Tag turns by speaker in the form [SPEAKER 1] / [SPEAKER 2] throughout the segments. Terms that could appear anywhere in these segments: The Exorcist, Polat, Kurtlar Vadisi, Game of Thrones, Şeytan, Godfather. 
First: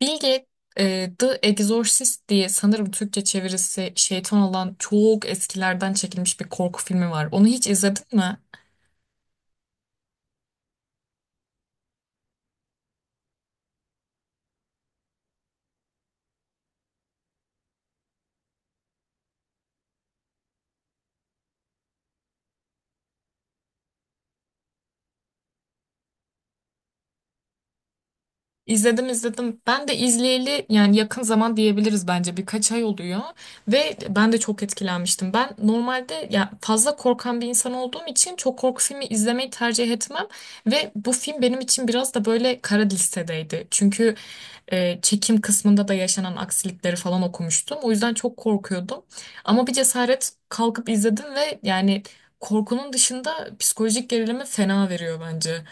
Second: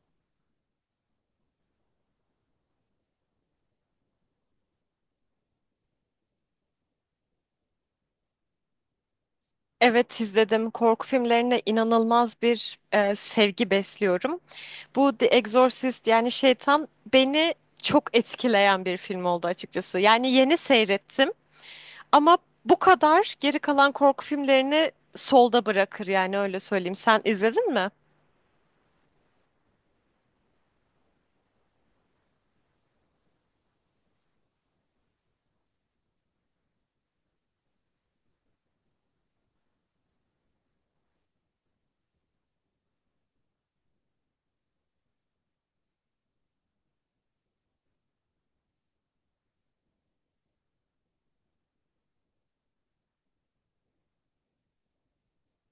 [SPEAKER 1] Bilge, The Exorcist diye sanırım Türkçe çevirisi şeytan olan çok eskilerden çekilmiş bir korku filmi var. Onu hiç izledin mi?
[SPEAKER 2] Evet, izledim. Korku filmlerine inanılmaz bir sevgi besliyorum. Bu The Exorcist, yani Şeytan, beni çok etkileyen bir film oldu açıkçası. Yani yeni seyrettim ama bu kadar geri kalan korku filmlerini solda bırakır, yani öyle söyleyeyim. Sen izledin mi?
[SPEAKER 1] İzledim. Ben de izleyeli yani yakın zaman diyebiliriz, bence birkaç ay oluyor ve ben de çok etkilenmiştim. Ben normalde ya fazla korkan bir insan olduğum için çok korku filmi izlemeyi tercih etmem ve bu film benim için biraz da böyle kara listedeydi. Çünkü çekim kısmında da yaşanan aksilikleri falan okumuştum. O yüzden çok korkuyordum. Ama bir cesaret kalkıp izledim ve yani korkunun dışında psikolojik gerilimi fena veriyor bence.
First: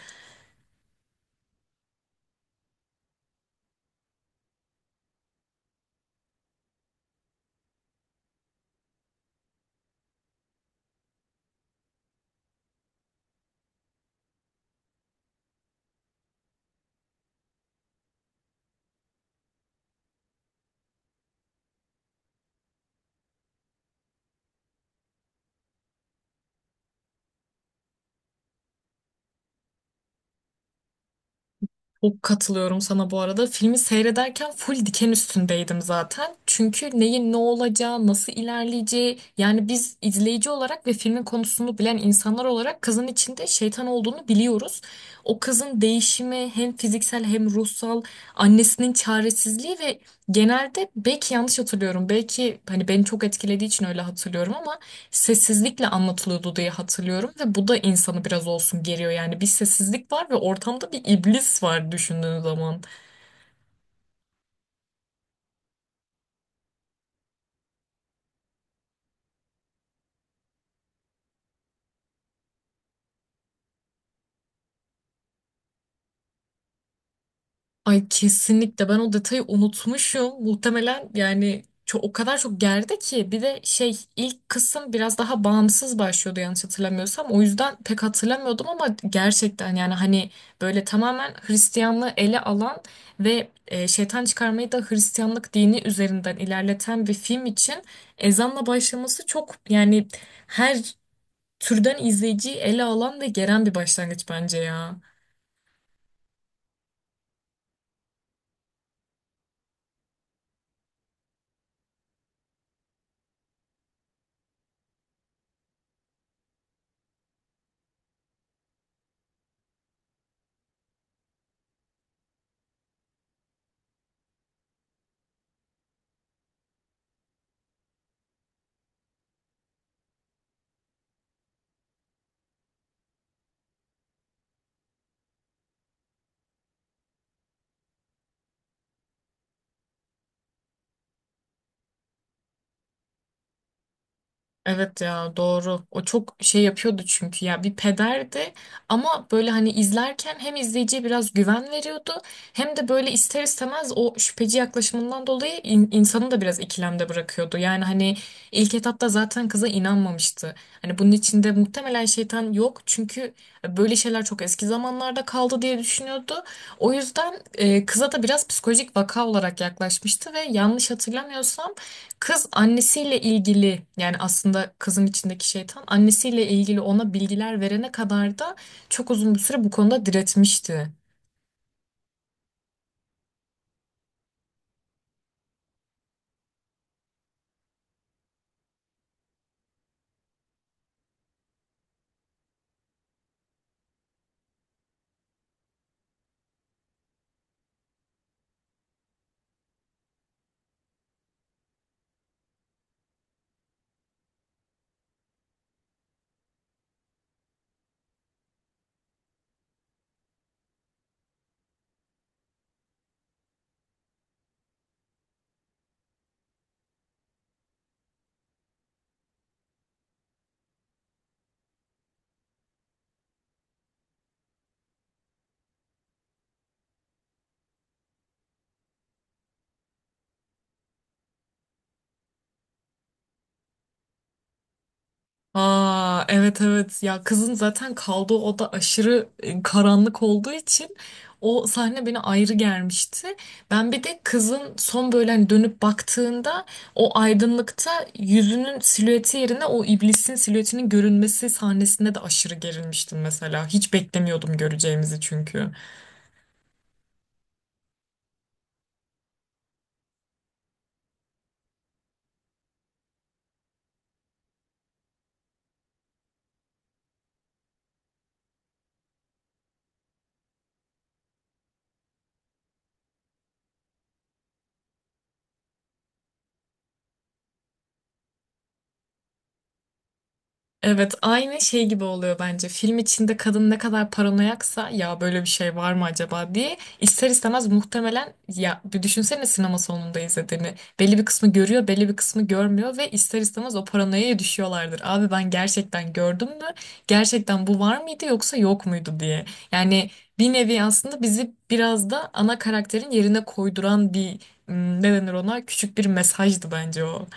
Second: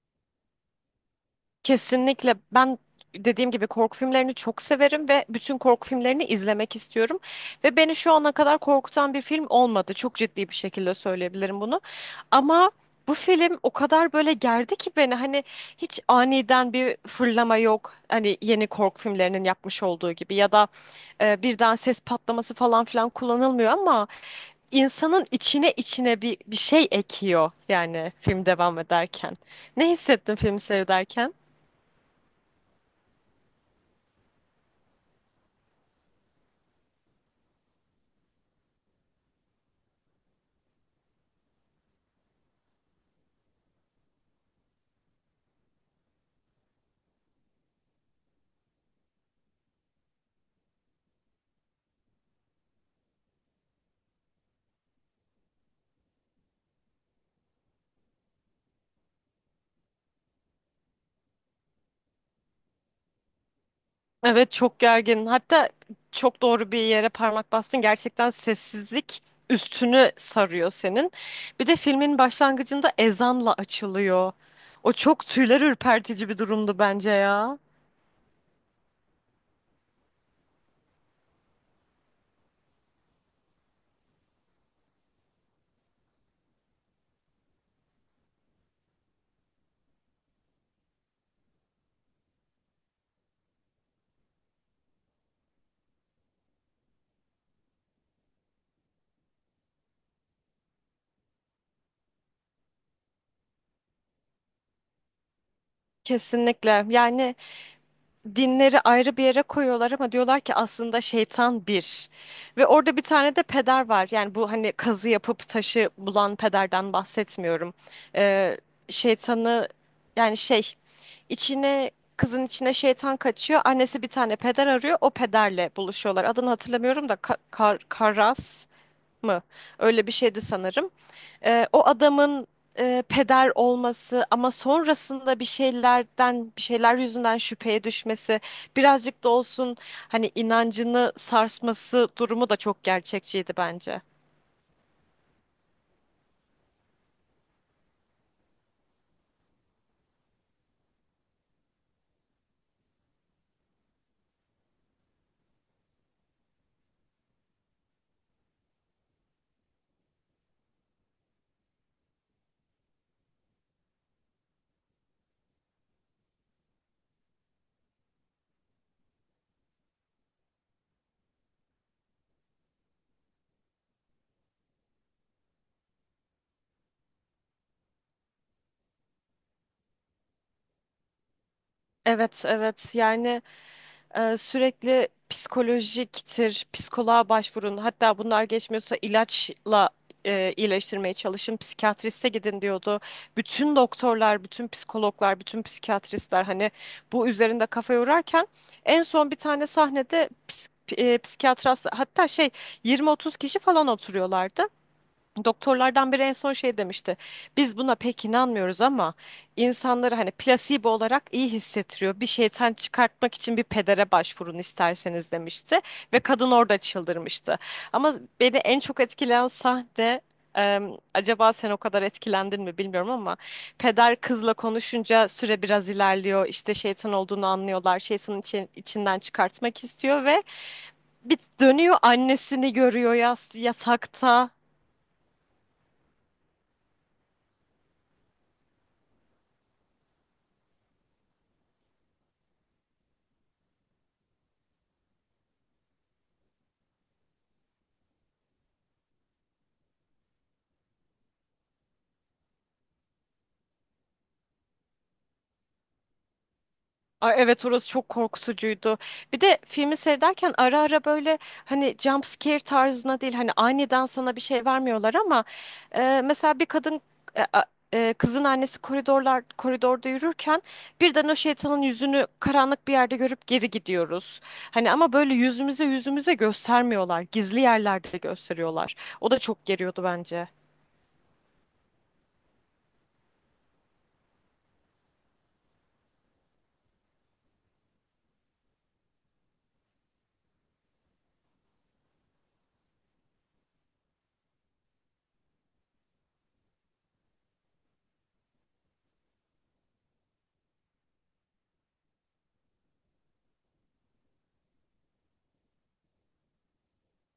[SPEAKER 2] Kesinlikle. Ben, dediğim gibi, korku filmlerini çok severim ve bütün korku filmlerini izlemek istiyorum. Ve beni şu ana kadar korkutan bir film olmadı. Çok ciddi bir şekilde söyleyebilirim bunu. Ama bu film o kadar böyle gerdi ki beni, hani hiç aniden bir fırlama yok. Hani yeni korku filmlerinin yapmış olduğu gibi ya da birden ses patlaması falan filan kullanılmıyor ama insanın içine içine bir şey ekiyor yani film devam ederken. Ne hissettin film seyrederken?
[SPEAKER 1] Çok katılıyorum sana bu arada. Filmi seyrederken full diken üstündeydim zaten. Çünkü neyin ne olacağı, nasıl ilerleyeceği yani biz izleyici olarak ve filmin konusunu bilen insanlar olarak kızın içinde şeytan olduğunu biliyoruz. O kızın değişimi hem fiziksel hem ruhsal, annesinin çaresizliği ve genelde belki yanlış hatırlıyorum. Belki hani beni çok etkilediği için öyle hatırlıyorum ama sessizlikle anlatılıyordu diye hatırlıyorum ve bu da insanı biraz olsun geriyor yani bir sessizlik var ve ortamda bir iblis var düşündüğün zaman.
[SPEAKER 2] Evet, çok gergin. Hatta çok doğru bir yere parmak bastın. Gerçekten sessizlik üstünü sarıyor senin. Bir de filmin başlangıcında ezanla açılıyor. O çok tüyler ürpertici bir durumdu bence ya.
[SPEAKER 1] Ay kesinlikle, ben o detayı unutmuşum. Muhtemelen yani çok, o kadar çok gerdi ki bir de şey ilk kısım biraz daha bağımsız başlıyordu yanlış hatırlamıyorsam. O yüzden pek hatırlamıyordum ama gerçekten yani hani böyle tamamen Hristiyanlığı ele alan ve şeytan çıkarmayı da Hristiyanlık dini üzerinden ilerleten bir film için ezanla başlaması çok yani her türden izleyiciyi ele alan ve geren bir başlangıç bence ya.
[SPEAKER 2] Kesinlikle. Yani dinleri ayrı bir yere koyuyorlar ama diyorlar ki aslında şeytan bir. Ve orada bir tane de peder var. Yani bu, hani kazı yapıp taşı bulan pederden bahsetmiyorum. Ee, şeytanı, yani şey içine, kızın içine şeytan kaçıyor. Annesi bir tane peder arıyor. O pederle buluşuyorlar. Adını hatırlamıyorum da Karas mı? Öyle bir şeydi sanırım. O adamın peder olması ama sonrasında bir şeylerden, bir şeyler yüzünden şüpheye düşmesi, birazcık da olsun hani inancını sarsması durumu da çok gerçekçiydi bence.
[SPEAKER 1] Evet ya doğru. O çok şey yapıyordu çünkü ya bir pederdi ama böyle hani izlerken hem izleyiciye biraz güven veriyordu hem de böyle ister istemez o şüpheci yaklaşımından dolayı insanı da biraz ikilemde bırakıyordu. Yani hani ilk etapta zaten kıza inanmamıştı. Hani bunun içinde muhtemelen şeytan yok çünkü böyle şeyler çok eski zamanlarda kaldı diye düşünüyordu. O yüzden kıza da biraz psikolojik vaka olarak yaklaşmıştı ve yanlış hatırlamıyorsam kız annesiyle ilgili, yani aslında kızın içindeki şeytan annesiyle ilgili ona bilgiler verene kadar da çok uzun bir süre bu konuda diretmişti.
[SPEAKER 2] Evet, evet. Sürekli psikolojiktir, psikoloğa başvurun. Hatta bunlar geçmiyorsa ilaçla iyileştirmeye çalışın, psikiyatriste gidin diyordu. Bütün doktorlar, bütün psikologlar, bütün psikiyatristler hani bu üzerinde kafa yorarken en son bir tane sahnede psikiyatras, hatta şey, 20-30 kişi falan oturuyorlardı. Doktorlardan biri en son şey demişti. Biz buna pek inanmıyoruz ama insanları hani plasebo olarak iyi hissettiriyor. Bir şeytan çıkartmak için bir pedere başvurun isterseniz demişti ve kadın orada çıldırmıştı. Ama beni en çok etkileyen sahne, acaba sen o kadar etkilendin mi bilmiyorum ama peder kızla konuşunca süre biraz ilerliyor. İşte şeytan olduğunu anlıyorlar. Şeytanın içinden çıkartmak istiyor ve bir dönüyor annesini görüyor yas yatakta.
[SPEAKER 1] Aa evet evet, ya kızın zaten kaldığı oda aşırı karanlık olduğu için o sahne beni ayrı gelmişti. Ben bir de kızın son böyle hani dönüp baktığında o aydınlıkta yüzünün silüeti yerine o iblisin silüetinin görünmesi sahnesinde de aşırı gerilmiştim mesela. Hiç beklemiyordum göreceğimizi çünkü.
[SPEAKER 2] Ay evet, orası çok korkutucuydu. Bir de filmi seyrederken ara ara böyle hani jump scare tarzına değil, hani aniden sana bir şey vermiyorlar ama mesela bir kadın, e, a- kızın annesi koridorda yürürken birden o şeytanın yüzünü karanlık bir yerde görüp geri gidiyoruz. Hani ama böyle yüzümüze yüzümüze göstermiyorlar. Gizli yerlerde gösteriyorlar. O da çok geriyordu bence.
[SPEAKER 1] Evet aynı şey gibi oluyor bence. Film içinde kadın ne kadar paranoyaksa ya böyle bir şey var mı acaba diye ister istemez muhtemelen ya bir düşünsene sinema salonunda izlediğini. Belli bir kısmı görüyor, belli bir kısmı görmüyor ve ister istemez o paranoyaya düşüyorlardır. Abi ben gerçekten gördüm mü? Gerçekten bu var mıydı yoksa yok muydu diye. Yani bir nevi aslında bizi biraz da ana karakterin yerine koyduran bir, ne denir ona, küçük bir mesajdı bence o.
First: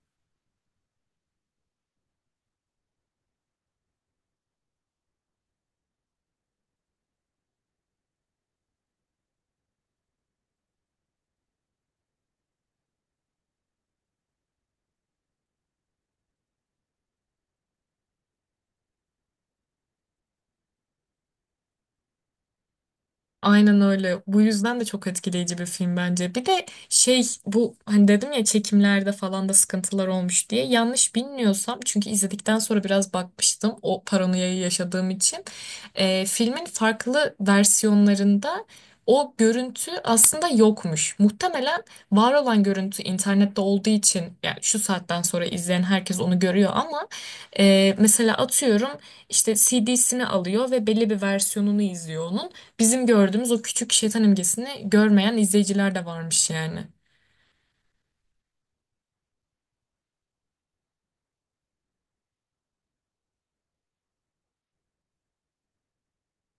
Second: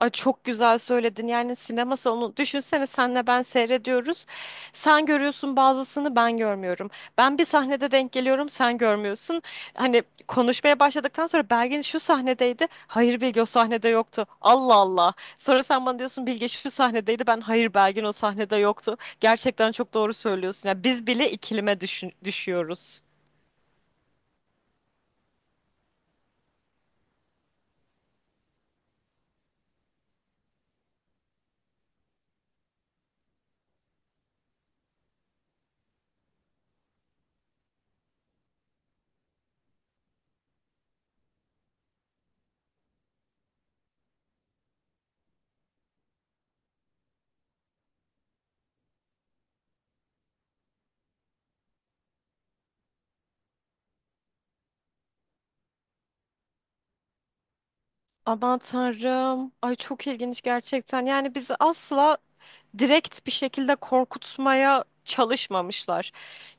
[SPEAKER 2] Ay çok güzel söyledin. Yani sinema salonu, düşünsene, senle ben seyrediyoruz. Sen görüyorsun bazısını, ben görmüyorum. Ben bir sahnede denk geliyorum, sen görmüyorsun. Hani konuşmaya başladıktan sonra Belgin şu sahnedeydi. Hayır, Bilge o sahnede yoktu. Allah Allah. Sonra sen bana diyorsun Bilge şu sahnedeydi. Ben hayır, Belgin o sahnede yoktu. Gerçekten çok doğru söylüyorsun. Yani biz bile ikilime düşüyoruz.
[SPEAKER 1] Aynen öyle. Bu yüzden de çok etkileyici bir film bence. Bir de şey, bu hani dedim ya çekimlerde falan da sıkıntılar olmuş diye. Yanlış bilmiyorsam çünkü izledikten sonra biraz bakmıştım o paranoyayı yaşadığım için. Filmin farklı versiyonlarında o görüntü aslında yokmuş. Muhtemelen var olan görüntü internette olduğu için yani şu saatten sonra izleyen herkes onu görüyor ama mesela atıyorum işte CD'sini alıyor ve belli bir versiyonunu izliyor onun, bizim gördüğümüz o küçük şeytan imgesini görmeyen izleyiciler de varmış yani.
[SPEAKER 2] Aman tanrım. Ay çok ilginç gerçekten. Yani bizi asla direkt bir şekilde korkutmaya çalışmamışlar.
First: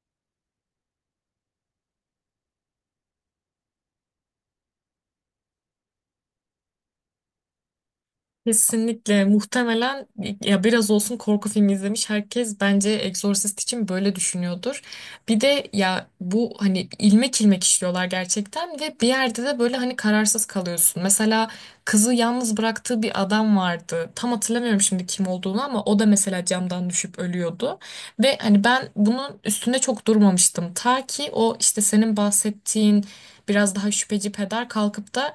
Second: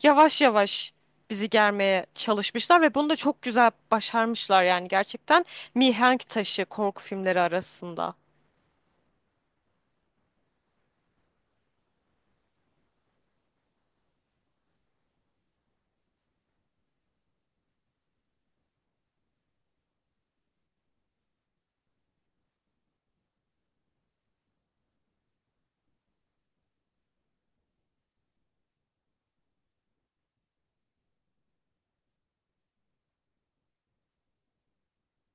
[SPEAKER 2] Yavaş yavaş bizi germeye çalışmışlar ve bunu da çok güzel başarmışlar, yani gerçekten mihenk taşı korku filmleri arasında.
[SPEAKER 1] Kesinlikle, muhtemelen ya biraz olsun korku filmi izlemiş herkes bence Exorcist için böyle düşünüyordur. Bir de ya bu hani ilmek ilmek işliyorlar gerçekten ve bir yerde de böyle hani kararsız kalıyorsun. Mesela kızı yalnız bıraktığı bir adam vardı. Tam hatırlamıyorum şimdi kim olduğunu ama o da mesela camdan düşüp ölüyordu. Ve hani ben bunun üstünde çok durmamıştım. Ta ki o işte senin bahsettiğin biraz daha şüpheci peder kalkıp da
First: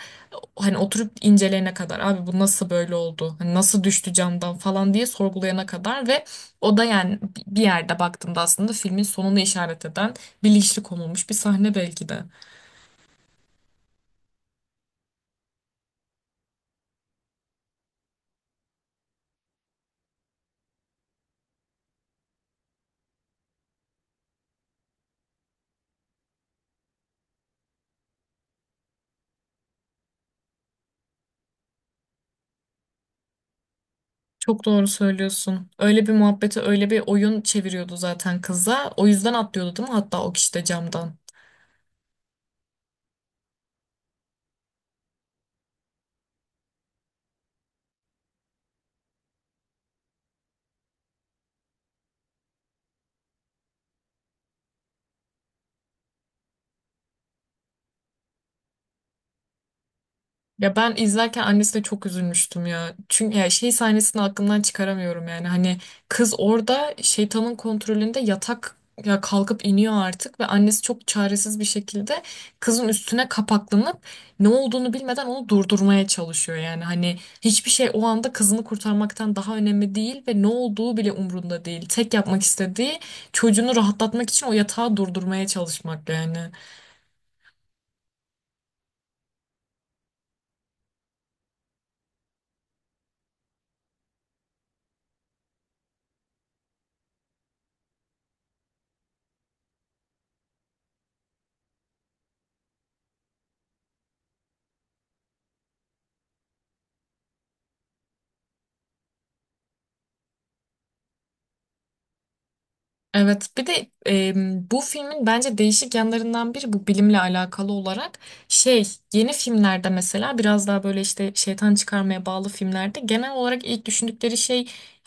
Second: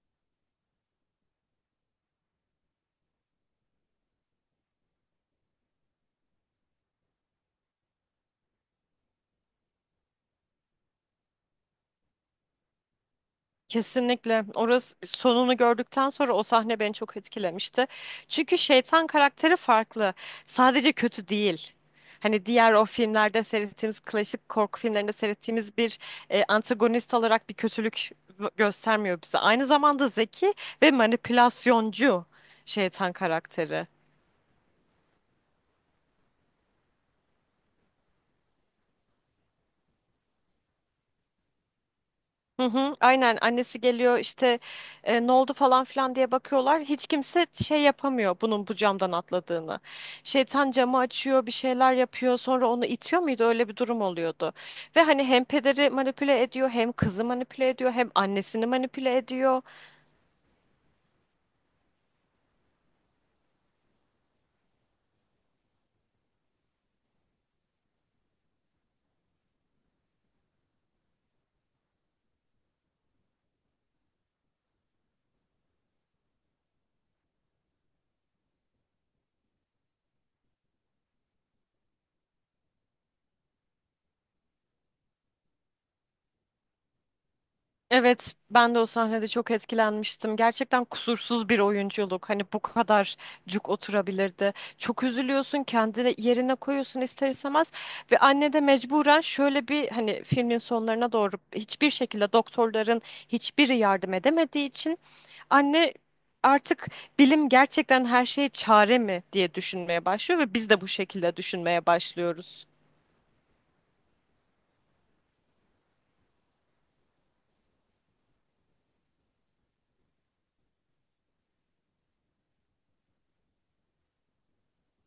[SPEAKER 1] hani oturup inceleyene kadar, abi bu nasıl böyle oldu? Hani nasıl düştü camdan falan diye sorgulayana kadar. Ve o da yani bir yerde baktığımda aslında filmin sonunu işaret eden bilinçli konulmuş bir sahne belki de.
[SPEAKER 2] Kesinlikle. Orası sonunu gördükten sonra o sahne beni çok etkilemişti. Çünkü şeytan karakteri farklı. Sadece kötü değil. Hani diğer o filmlerde seyrettiğimiz, klasik korku filmlerinde seyrettiğimiz bir antagonist olarak bir kötülük göstermiyor bize. Aynı zamanda zeki ve manipülasyoncu şeytan karakteri.
[SPEAKER 1] Çok doğru söylüyorsun. Öyle bir muhabbeti, öyle bir oyun çeviriyordu zaten kıza. O yüzden atlıyordu değil mi? Hatta o kişi de camdan.
[SPEAKER 2] Hı hı, aynen, annesi geliyor işte ne oldu falan filan diye bakıyorlar. Hiç kimse şey yapamıyor bunun bu camdan atladığını. Şeytan camı açıyor, bir şeyler yapıyor, sonra onu itiyor muydu, öyle bir durum oluyordu. Ve hani hem pederi manipüle ediyor, hem kızı manipüle ediyor, hem annesini manipüle ediyor.
[SPEAKER 1] Ya ben izlerken annesine çok üzülmüştüm ya. Çünkü ya şey sahnesini aklımdan çıkaramıyorum yani. Hani kız orada şeytanın kontrolünde yatak ya kalkıp iniyor artık ve annesi çok çaresiz bir şekilde kızın üstüne kapaklanıp ne olduğunu bilmeden onu durdurmaya çalışıyor yani. Hani hiçbir şey o anda kızını kurtarmaktan daha önemli değil ve ne olduğu bile umrunda değil. Tek yapmak istediği çocuğunu rahatlatmak için o yatağı durdurmaya çalışmak yani.
[SPEAKER 2] Evet, ben de o sahnede çok etkilenmiştim. Gerçekten kusursuz bir oyunculuk. Hani bu kadar cuk oturabilirdi. Çok üzülüyorsun, kendini yerine koyuyorsun ister istemez. Ve anne de mecburen şöyle bir, hani filmin sonlarına doğru hiçbir şekilde doktorların hiçbiri yardım edemediği için anne artık bilim gerçekten her şeye çare mi diye düşünmeye başlıyor ve biz de bu şekilde düşünmeye başlıyoruz.
[SPEAKER 1] Evet, bir de bu filmin bence değişik yanlarından biri bu, bilimle alakalı olarak şey, yeni filmlerde mesela biraz daha böyle işte şeytan çıkarmaya bağlı filmlerde genel olarak ilk düşündükleri şey,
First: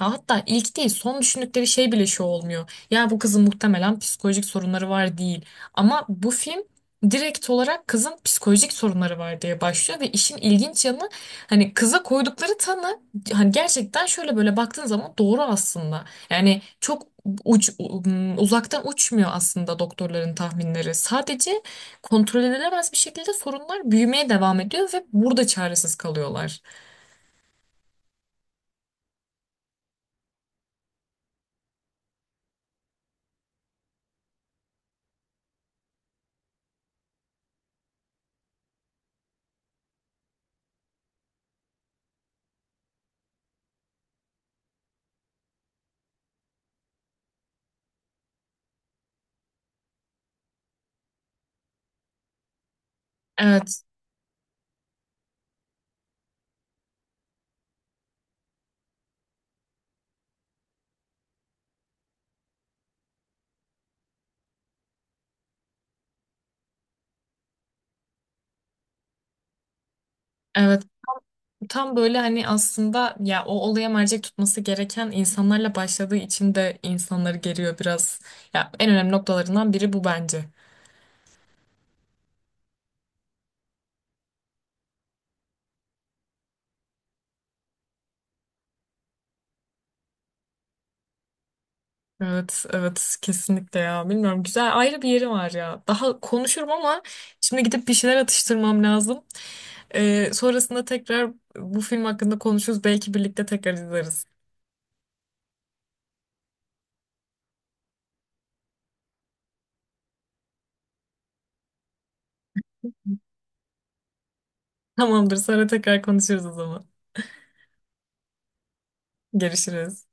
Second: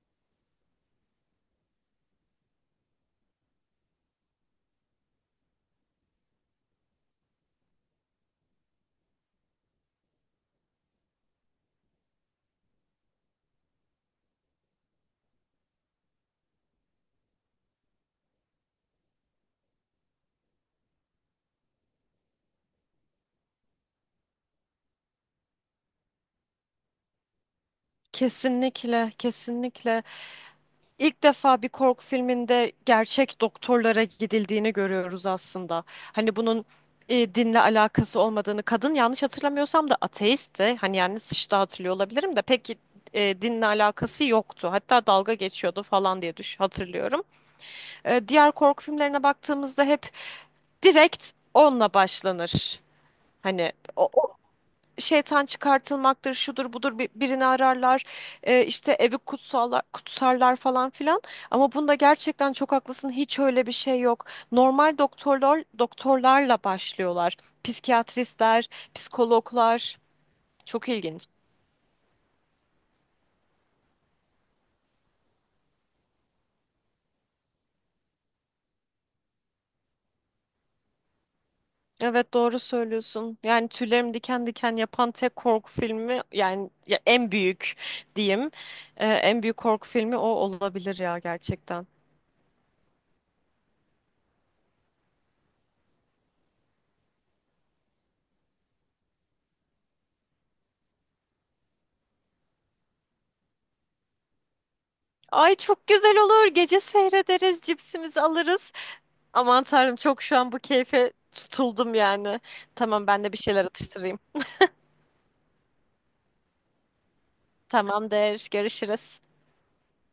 [SPEAKER 1] ya hatta ilk değil son düşündükleri şey bile şu olmuyor. Ya bu kızın muhtemelen psikolojik sorunları var değil, ama bu film direkt olarak kızın psikolojik sorunları var diye başlıyor ve işin ilginç yanı, hani kıza koydukları tanı hani gerçekten şöyle böyle baktığın zaman doğru aslında. Yani çok uzaktan uçmuyor aslında doktorların tahminleri. Sadece kontrol edilemez bir şekilde sorunlar büyümeye devam ediyor ve burada çaresiz kalıyorlar.
[SPEAKER 2] Kesinlikle, kesinlikle. İlk defa bir korku filminde gerçek doktorlara gidildiğini görüyoruz aslında. Hani bunun dinle alakası olmadığını, kadın yanlış hatırlamıyorsam da ateistti. Hani yani sıçta hatırlıyor olabilirim de pek dinle alakası yoktu. Hatta dalga geçiyordu falan diye düş hatırlıyorum. Diğer korku filmlerine baktığımızda hep direkt onunla başlanır. Hani
[SPEAKER 1] Evet,
[SPEAKER 2] o, şeytan çıkartılmaktır, şudur budur, birini ararlar, işte evi kutsallar, kutsarlar falan filan. Ama bunda gerçekten çok haklısın, hiç öyle bir şey yok. Normal doktorlar, doktorlarla başlıyorlar. Psikiyatristler, psikologlar.
[SPEAKER 1] evet.
[SPEAKER 2] Çok ilginç.
[SPEAKER 1] Tam böyle hani aslında ya o olaya mercek tutması gereken insanlarla başladığı için de insanları geriyor biraz. Ya en önemli noktalarından biri bu bence.
[SPEAKER 2] Evet, doğru söylüyorsun. Yani tüylerim diken diken yapan tek korku filmi, yani ya en büyük diyeyim. En büyük korku filmi o olabilir ya, gerçekten.
[SPEAKER 1] Evet, evet kesinlikle ya. Bilmiyorum, güzel ayrı bir yeri var ya. Daha konuşurum ama şimdi gidip bir şeyler atıştırmam lazım. Sonrasında tekrar bu film hakkında konuşuruz. Belki birlikte tekrar izleriz.
[SPEAKER 2] Ay çok güzel olur. Gece seyrederiz, cipsimizi alırız. Aman tanrım, çok şu an bu keyfe tutuldum yani. Tamam, ben de bir şeyler atıştırayım.
[SPEAKER 1] Tamamdır, sonra tekrar konuşuruz o zaman.
[SPEAKER 2] Tamamdır. Görüşürüz.
[SPEAKER 1] Görüşürüz.